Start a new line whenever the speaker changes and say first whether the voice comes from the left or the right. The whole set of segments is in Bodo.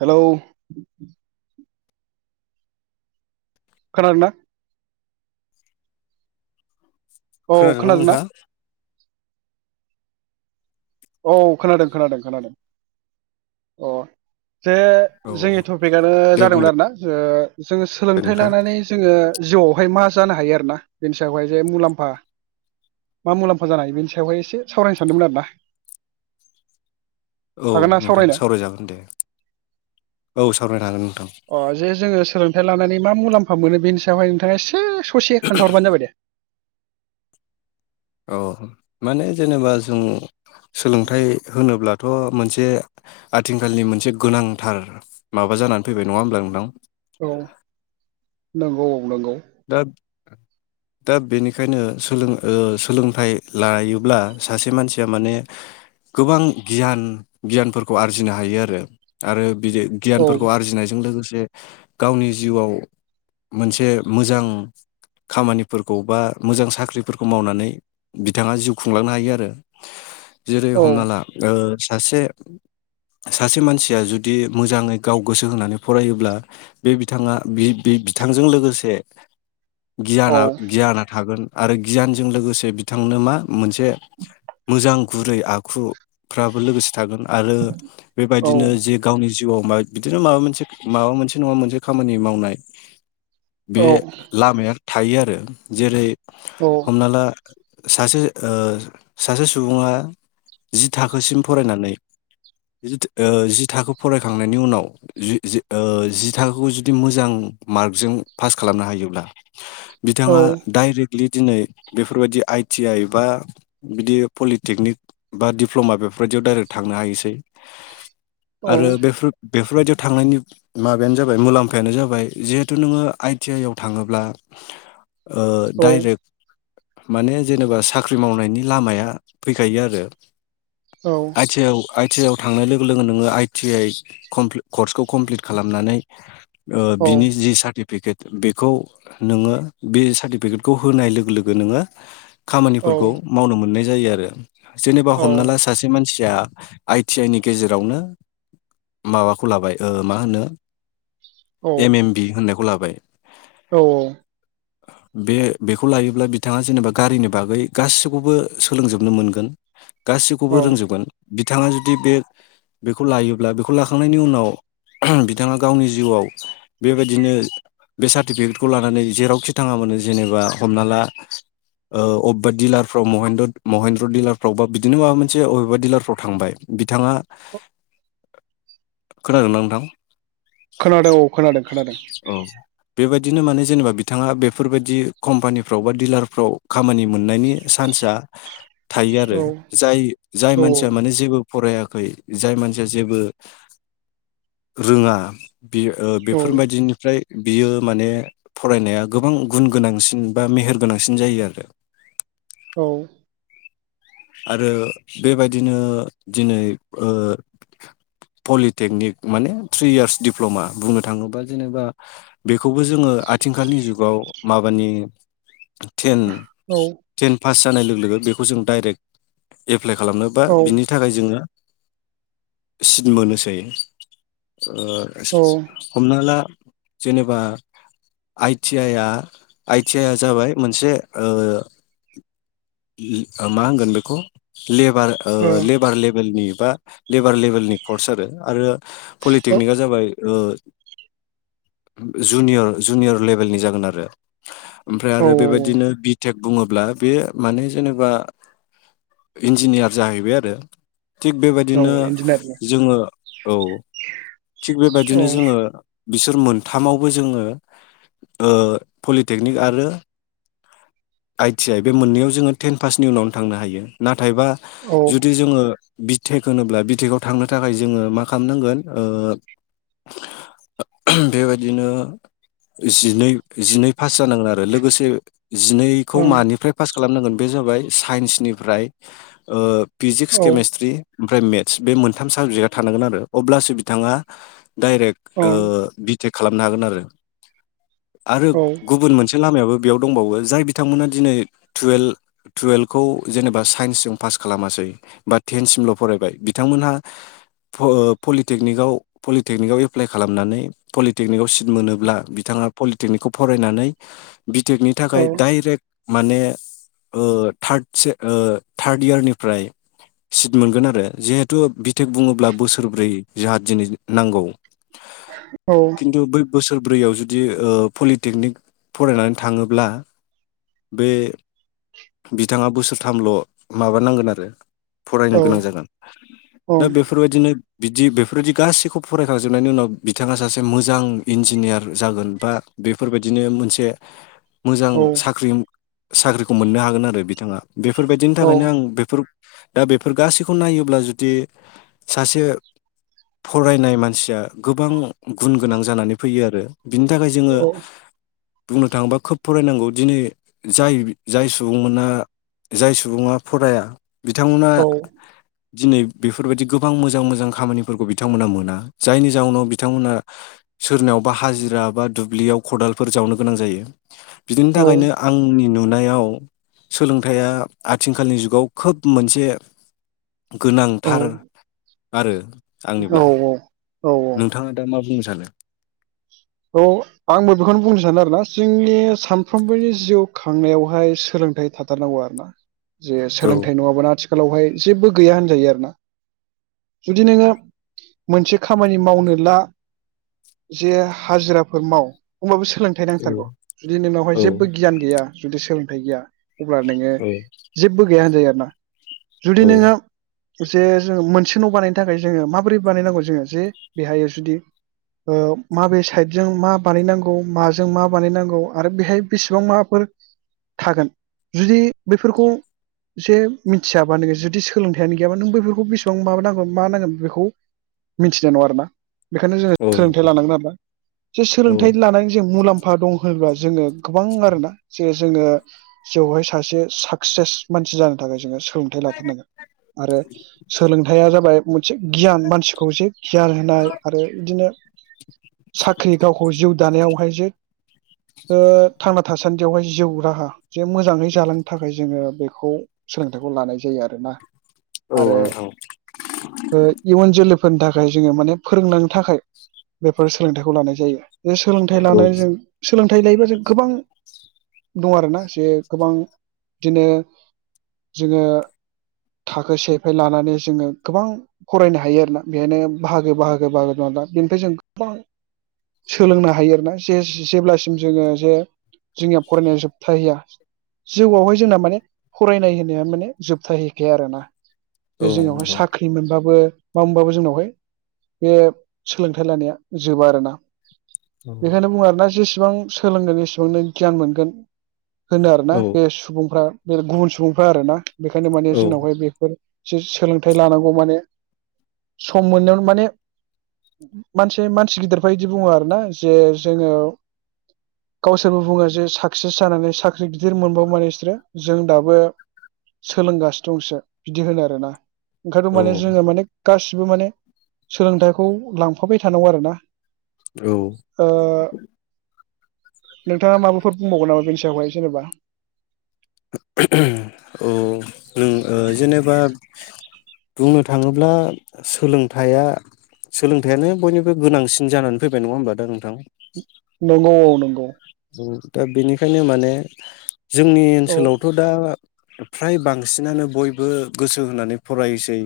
right: हेल' खोनादोंना?
left: खोनादोंना नोंथाङा?
right: औ खोनादों खोनादों खोनादों अ। जे जोंनि
left: औ
right: टपिकआनो
left: दे
right: जादोंमोन
left: बुंलाय
right: आरोना जे जोंङो सोलोंथाइ
left: नोंथां
right: लानानै जोंङो जिउआवहाय मा जानो हायो आरो ना बेनि सायावहाय जे मुलाम्फा मा मुलाम्फा जानो हायो बेनि सायावहाय एसे सावरायनो सानदोंमोन आरो ना।
left: औ
right: ना
left: नोंथां
right: सावरायनो
left: सावरायजागोन दे औ सावरायनो हागोन। नोंथां
right: अ जे जोंङो सोलोंथाइ लानानै मा मुलाम्फा मोनो बेनिसायावहाय नोंथांङा एसे ओ ससे खोन्थाहरबानो जाबाय दे।
left: औ माने जेनेबा जों सोलोंथाइ होनोब्ला थ' मोनसे आथिंखालनि मोनसे गोनांथार माबा जाना फैबाय नङा होमब्ला नोंथां।
right: औ नंगौ औ नंगौ।
left: दा दा बेनिखायनो सोलों ओ सोलोंथाइ लायोब्ला सासे मानसिया माने गोबां गियान गियानफोरखौ आरजिनो हायो आरो आरो बिदि
right: औ
left: गियानफोरखौ आरजिनायजों लोगोसे जे गावनि जिउआव मोनसे मोजां खामानिफोरखौ बा मोजां साख्रिफोरखौ मावनानै बिथांङा जिउ खुंलांनो हायो आरो जेरै
right: औ
left: हमना ओ सासे सासे मानसिया जुदि मोजाङै गाव गोसो होनानै फरायोब्ला बे बिथाङा बि-बि बिथांजों लोगोसे
right: औ
left: गियाना गियाना थागोन आरो गियानजों लोगोसे बिथांनो मा मोनसे मोजां गुरै आखुफ्राबो लोगोसे थागोन आरो
right: औ
left: बेबायदिनो जे गावनि जि जिउआव बिदिनो माबा मोनसे माबा मोनसे नङा मोनसे खामानि मावनाय बे
right: औ
left: लामाया थायो आरो जेरै
right: औ
left: हमना ला सासे ओ सासे सुबुङा जि थाखोसिम फरायनानै जिथ ओ जि थाखो फरायखांनायनि उनाव जि-जि ओ जि थाखोखौ जुदि मोजां मार्कजों पास खालामनो हायोब्ला
right: औ
left: बिथाङा डाइरेक्टलि दिनै बेफोरबायदि आइटि आइ बा बिदि पलिटेकनिक बा दिडप्ल'मा बेफोरबायदियाव डाइरेक्ट थांनो हायोसै
right: औ
left: आरो बेफोर बेफोरबायदि थांनायनि माबायानो जाबाय मुलाम्फायानो जाबाय जिहेथु नोङो आइटि आइ आव थाङोब्ला ओ डाइरेक्ट माने जेनेबा साख्रि मावनायनि लामाया फैखायो आरो आइ थि आइ आव आइ टि आइ आव थांनाय लोगो लोगो नोङो आइ टि आइ कर्सखौ कमप्लिट खालामनानै ओ
right: औ
left: बिनि जि साख्रि फेकेट बेखौ नोङो बे सार्टिफिकेटखौ होनाय लोगो लोगो नोङो
right: औ
left: खामानिफोरखौ मावनो मोननाय जायो आरो जेनेबा
right: औ
left: हमना ला सासे मानसि जाया आइ टि आइ नि गेजेरावनो माबाखौ लाबाय ओ मा होनो एम
right: औ
left: एम बि होननाय बाय
right: औ
left: बे बेखौ लायोब्ला बिथाङा जेनेबा गारिनि बागै गासिखौबो सोलोंजोबनो मोनगोन गासैखौबो
right: औ
left: रोंजोबगोन बिथाङा जुदि बे बेखौ लायोब्ला बेखौ लाखांनायनि उनाव बिथाङा गावनि जिउआव बेबायदिनो बे सार्टिफिकेटखौ लानानै जेरावखि थाङा मानो जेनेबा हमना ला ओ अबेबा दिलारफ्राव मह्रे महेन्द्र दिलारफ्राव बा बिदिनो माबा मोनसे अबेबा दिलारफ्राव थांबाय बिथाङा खोनादों ना नोंथां
right: खोनादों औ खोनादों खोनादों
left: औ बेबायदिनो माने जेनेबा बिथाङा बेफोरबायदि कम्पानिफ्राव बा डिलारफ्राव खामानि मोननायनि सान्सआ थायो आरो जाय जाय
right: औ
left: मानसिया माने जेबो फरायाखै जाय मानसिया जेबो रोङा बे
right: औ
left: बेफोरबायदिनि फ्राय बियो माने फरायनाया गोबां गुन गोनांसिन बा मेहेर गोनांसिन जायो आरो
right: औ
left: आरो बेबायदिनो दिनै ओ पलिटेकनिक माने थ्रि इयार्स दिडमप्ल'मा बुंनो थाङोबा जेनेबा बे खौबो जोङो आथिखालनि जुगाव माबानि थेन
right: औ
left: थेन पास जानाय लोगो लोगो बेखौ जों डाइरेक्ट एप्लाइ खालामनोबा
right: औ ओ
left: बिनि थाखाय जोङो सिद मोनोसै ओ हमना ला जेनेबा आइटिआइ या आइटिआइ आ जाबाय मोनसे ओ मा होनगोन बेखो ग लेबार ओ
right: औ
left: लेबार लेभेलनि एबा लेबार लेभेलनि कर्स आरो आरो पलिटेकनिकआ जाबाय ओ जुनियर जुनियर लेभेलनि जागोन आरो ओमफ्राय
right: औ
left: आरो बेबायदिनो बिटेक बुङोब्ला बे माने जेनेबा इन्जिनियार जाहैबाय आरो थिग
right: औ
left: बेबायदिनो
right: इन्जिनियार
left: जोङो औ थिग
right: औ
left: बेबायदिनो जोङो बिसोर मोनथामावबो जोङो ओ पलिटेकनिक आरो आइटि आइ बे मोननैयाव जोङो टेन पासनि उनावनो थांनो हायो नाथायबा
right: औ
left: जुदि जोङो बिटेक होनोब्ला बिटेकआव थांनो थाखाय जोङो मा खामनांगोन बेबायदिनो जिनै जिनै पास जानांगोन आरो लोगोसे जिनैखौ मानिफ्राय पास खालामनांगोन बे जाबाय साइन्सनिफ्राय ओ फिजिक्स
right: ओं औ
left: केमेस्ट्रि ओमफ्राय मेथ्स बे मोनथाम साबजेका थानांगोन आरो अब्लासो बिथाङा डाइरेक ओ
right: ओं
left: बि टेक खालामनो हागोन आरो आरो
right: औ
left: गुबुन मोनसे लामायावबो बेयाव दंबावो जाय बिथांमोना दिनै टुयेल टुयेलखौ जेनेबा साइन्सजों पास खालामासै बा टेन सिमल‌ फरायबाय बिथांमोनहा प ओ‌‌ पलि पलिटेकनिकआव पलिटेकनिकआव एप्लाइ खालामनानै पलिटेकनिकआव सिट मोनोब्ला बिथाङा पलिटेकनिकखौ फरायनानै बिटेकनि
right: औ
left: थाखाय डाइरेक माने ओ‌ थार्द से ओ थार्ड इयारनिफ्राय सिट मोनगोन आरो जिहेथु बिटेक बुङोब्ला बोसोरब्रै जाहा दिनै नांगौ
right: औ
left: खिन्थु बै बोसोर ब्रैयाव जुदि ओ पलिटेकनिक फरायनानै थाङोब्ला बे बिथाङा बोसोरथामल माबानांगोन आरो फरायनो गोनां जागोन दा
right: ओं
left: बेफोरबायदिनो बिदि बेफोरदि गासैखौबो फरायखांजोबनायनि उनाव बिथाङा सासे मोजां इन्जिनियार जागोन बा बेफोरबादिनो मोनसे मोजां
right: औ
left: साख्रि साख्रिखौ मोननो हागोन आरो बिथाङा बेफोर बिनि
right: औ
left: थाखायनो आं बेफोर दा बेफोर गासैखौ नायोब्ला जुदि सासे फरायनाय मानसिया गोबां गुन गोनां जानानै फैयो आरो बिनि थाखाय जोङो बुंनो थाङोबा खोब फरायनांगौ दिनै जाय जाय सुबुंमोना जाय सु बुङा फराया बिथांमोना दिनै बेफोरबादि गोबां मोजां मोजां खामानिफोरखौ बिथांमोना मोना जायनि जाउनाव बिथांमोना सोरनावबा हाजिरा बा दुब्लियाव खदालफोर जावनो गोनां जायो बिदिनि
right: औ
left: थाखायनो आंनि नुनाया आव सोलोंथाइया आथिंखालनि जुगाव खोब मोनसे गोनांथार आरो
right: औ
left: आंनिब्ला
right: औ औ
left: नोंथाङा दा मा बुंनो सानो
right: औ आंबो बेखौनो बुंनो सानो आरोना सिंनि सामफ्रोमबोनि जिउ खांनायावहाय सोलोंथाइ थाथारनांगौ आरो ना जे
left: औ
right: सोलोंथाइ नङाबानो आथि खालावहाय जेबो गैया होनजायो आरोना जुदि नोङो मोनसे खामानि मावनो ला जे हाजिराफोर माव होमबाबो सो लोंथाइ
left: औ
right: नांथारगौ जुदि नोंनावहाय
left: औ
right: जेबो गियान गैया जुदि सोलोंथाइ गैया अब्ला नोङो जेबो गैया होनजायो आर ना जुदि
left: औ
right: नोङो जे जोङो मोनसे न' बानायनो थाखाय जोङो माबोरै बानायनांगौ जोङो जे बेहायो जुदि ओ माबे साइदजों मा बानायनांगौ माजों मा बानायनांगौ आरो बेहाय बेसेबां माफोर थागोन जुदि बेफोरखौ इसे मिथियाबा नोङो जुदि सोलोंथायानो गैयाबा नों बैफोरखौ बेसेबां माबा नांगोन मा नांगोन बेखौ मिथिनाय नङा आरोना बेखायनो जोङो सोलोंथाइ
left: औ
right: लानांगोन आरोना जे
left: औ
right: सोलोंथाइ लानानै जों मुलाम्फा दं होनबा जोङो गोबां आरोना जे जोङो जेवहाय सासे साक्सेस मानसि जानो थाखाय जोङो सो लोंथाइ लाथारनांगोन आरो सोलोंथाइया जाबाय मोनसे गियान मानसिखौ जे‌ गियान होनाय आरो बिदिनो साख्रि गावखौ जिउ दानाय [unintelligible] ओ थांना थासिग सान्दियावहाय जिउ राहा जे मोजाङै जालांनो थाखाय जोङो बेखौ सोलोंथाइखौ लानाय जायो आरोना
left: औ
right: आरो
left: नोंथां
right: ओ इयुन जोलै फोरनि थाखाय जोङो माने फोरोंनांनो थाखाय बेफोर सोलोंथाइखौ लानाय जायो। जे सोलोंथाइ
left: औ
right: लानायजों सोलों थाय लायोबा जों गोबां दङ' आरोना जे गोबां बिदिनो जोङो थाखो सेफाय लानानै जोङो गोबां फरायनो हायो आरोना बेहायनो बाहागो बाहागो बाहागो दं आरोना बेनिफ्राय जों सोलोंनो हायो आरोना जेस जेब्लासिम जोङो जे जोंनिया फरायनाया जोबथाहैया जिउआवहाय जोंना माने फरायनाय होनाया माने जोबथाहैखाया आरोना
left: औ
right: बे जोंनावहाय
left: नंगौ
right: साख्रि मोनबाबो मा मोनबाबो जोंनावहाय बे सोलोंथाइ लानाया जोबा आरोना
left: औ
right: बेखायनो बुङो आरोना जेसेबां सोलोंगोन एसिबांनो गियान मोनगोन होनो आरोना
left: औ
right: बे सुबुंफ्रा गुबुन सुबुंफ्रा आरोना बेखायनो माने
left: औ
right: जोंनावहाय बेफोर जे सोलोंथाइ लानांगौ माने सम मोननायाव माने मानसि एसे मानसि गिदिरबा बिदि बुङो आरो ना जे जोङो गावसोरबो बुङो जे साक्सेस जानानै साख्रि गिदिर मोनबावो माने बिसोरो जों दाबो सोलोंगासिनो दंसो बिदि होनो आरोना ओंखायथ' माने
left: औ
right: जोङो माने गासिबो माने सोलोंथाइखौ लांफाबाय थानांगौ आरो ना
left: औ
right: ओ नोंथाङा माबाफोर बुंबावगोन नामा बेनि सायावहाय जेनेबा
left: औ नों दा जेनेबा बुंनो थाङोब्ला सोलोंथाइया सोलोंथाइयानो बयनिबो गोनांसिन जानानै फैबाय नङा होमबा दा नोंथां?
right: नंगौ औ नंगौ।
left: उम दा बेनिखायनो माने जोंनि
right: औ
left: ओनसोलावथ' दा फ्राय बांसिनानो बयबो गोसो होनानै फरायोसै।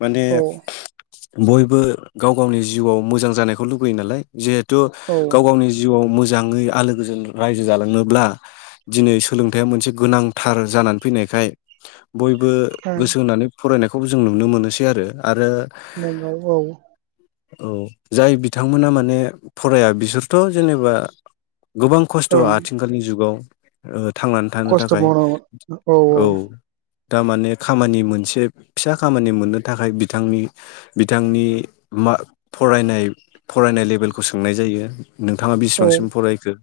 left: माने
right: औ
left: बयबो गाव गावनि जिउआव मोजां जानायखौ लुबैयो नालाय जे टु
right: औ
left: गाव गावनि जिउआव मोज जाङै आलो गोजोन रायजो जालांनोब्ला दिनै सोलोंथाइया मोनसे गोनांथार जानानै फैनायखाय बयबो
right: ओं
left: गोसो होनानै फरायनायखौ जों नुनो मोनोसै आरो
right: नोंगौ औ
left: औ जाय बिथांमोना माने फराया बिसोरथ' जेनेबा गोबां खस्थ'
right: ओं
left: आथिखालनि जुगाव ओद थांनानै थानो
right: खस्थ'
left: थाखाय
right: मावनांगौ
left: औ दामाने खामानि मोनसे फिसा खामानि मोननो थाखाय बिथांनि बिथांनि मा फरायनाय फरायनाय लेबेलखौ सोंनाय जायो। नोंथाङा
right: औ
left: बेसिबांसिम जो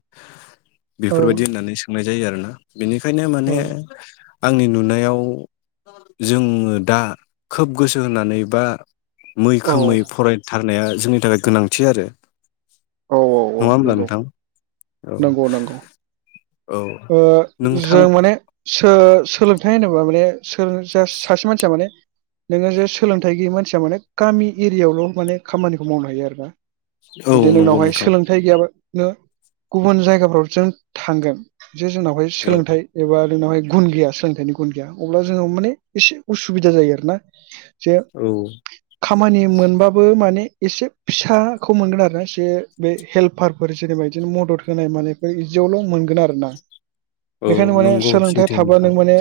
right: औ
left: बेफोरबायदि होननानै सोंनाय जायो आरो ना हो [unintelligible] बेनिखायनो माने आंनि नुनायाव जोङो दा खोब गोसो होनानै बा
right: औ
left: मैखोमै फरायथार होनाया जोंनि थाखाय गोनांथि आरो
right: औ औ
left: नंआ होमब्ला
right: नंगौ
left: नोंथां? औ
right: नंगौ नंगौ
left: औ
right: ओ
left: नोंथां
right: जों माने सो सोलोंथाइ होनोबा माने सां सा सासे मानसिया माने नोङो जे सोलोंथाइ गैयै मानसिया माने गामि एरियायावल' माने खामानिखौ मावनो हायो आरो ना।
left: औ
right: बि
left: नंगौ नोंथां
right: नोंनावहायोलोंथाइ गैयाबा ओ गुबुन जायगाफोराव जों थांगोन। जे जोंनावहाय
left: औ
right: सोलोंथाइ एबा नोंनावहाय गुन गैया सोलोंथाइनि गुन गैया अब्ला जोंनाव माने एसे उसुबिदा जायो आरो ना। जे
left: औ
right: खामानि मोनबाबो माने एसे फिसाखौ मोनगोन आरो एसे बे हेल्पारफोर जेनेबा बिदिनो मदद होनाय मानायफोर बिदियावल' मोनगोन आरो ना।
left: औ
right: बेखायनो माने
left: नंगौ
right: सोलोंथाइ
left: सैथो
right: थाबा
left: नोंथां
right: नों माने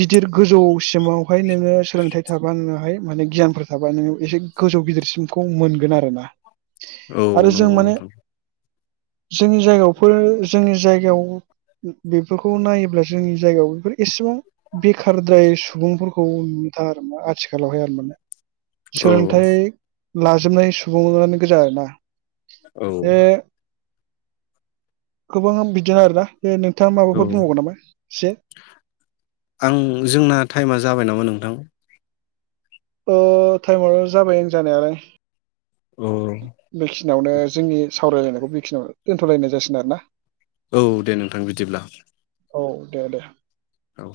right: गिदिर गोजौसिमावहाय नोङो सोलोंथाइ थाबा नोङोहाय माने गियानफोर थाबा नोङो एसे गोजौ गिदिरसिमखौ मोनगोन आरो ना।
left: औ नंगौ नोंथां।
right: जोंनि जायगायावफोर जोंनि जायगायाव बेफोरखौ नायोब्ला जोंनि जायगायाव बेफोर एसेबां बेखारद्राय सुबुंफोरखौ नुनोथांआ आरो आथिखालावहाय आरोमाने।
left: औ
right: सोलोंथाइ लाजोबनाय सुबुङानो गोजा आरोना।
left: औ।
right: गोबाङाआनो बिदिनो आरोना। बे नोंथाङा
left: औ
right: माबाफोर बुंबावगोन नामा एसे
left: आं जोंना टाइमा जाबाय नामा नों थां।
right: अ टाइमाव' जाबाय ओं जानायालाय।
left: औ
right: [inaudible] बेखिनियावनो जोंनि सावरायलायनायखौ बेखिनियावनो दोन्थ'लायनाय जासिगोन आरोना।
left: औ दे नोंथां बिदिब्ला।
right: औ दे दे।
left: औ।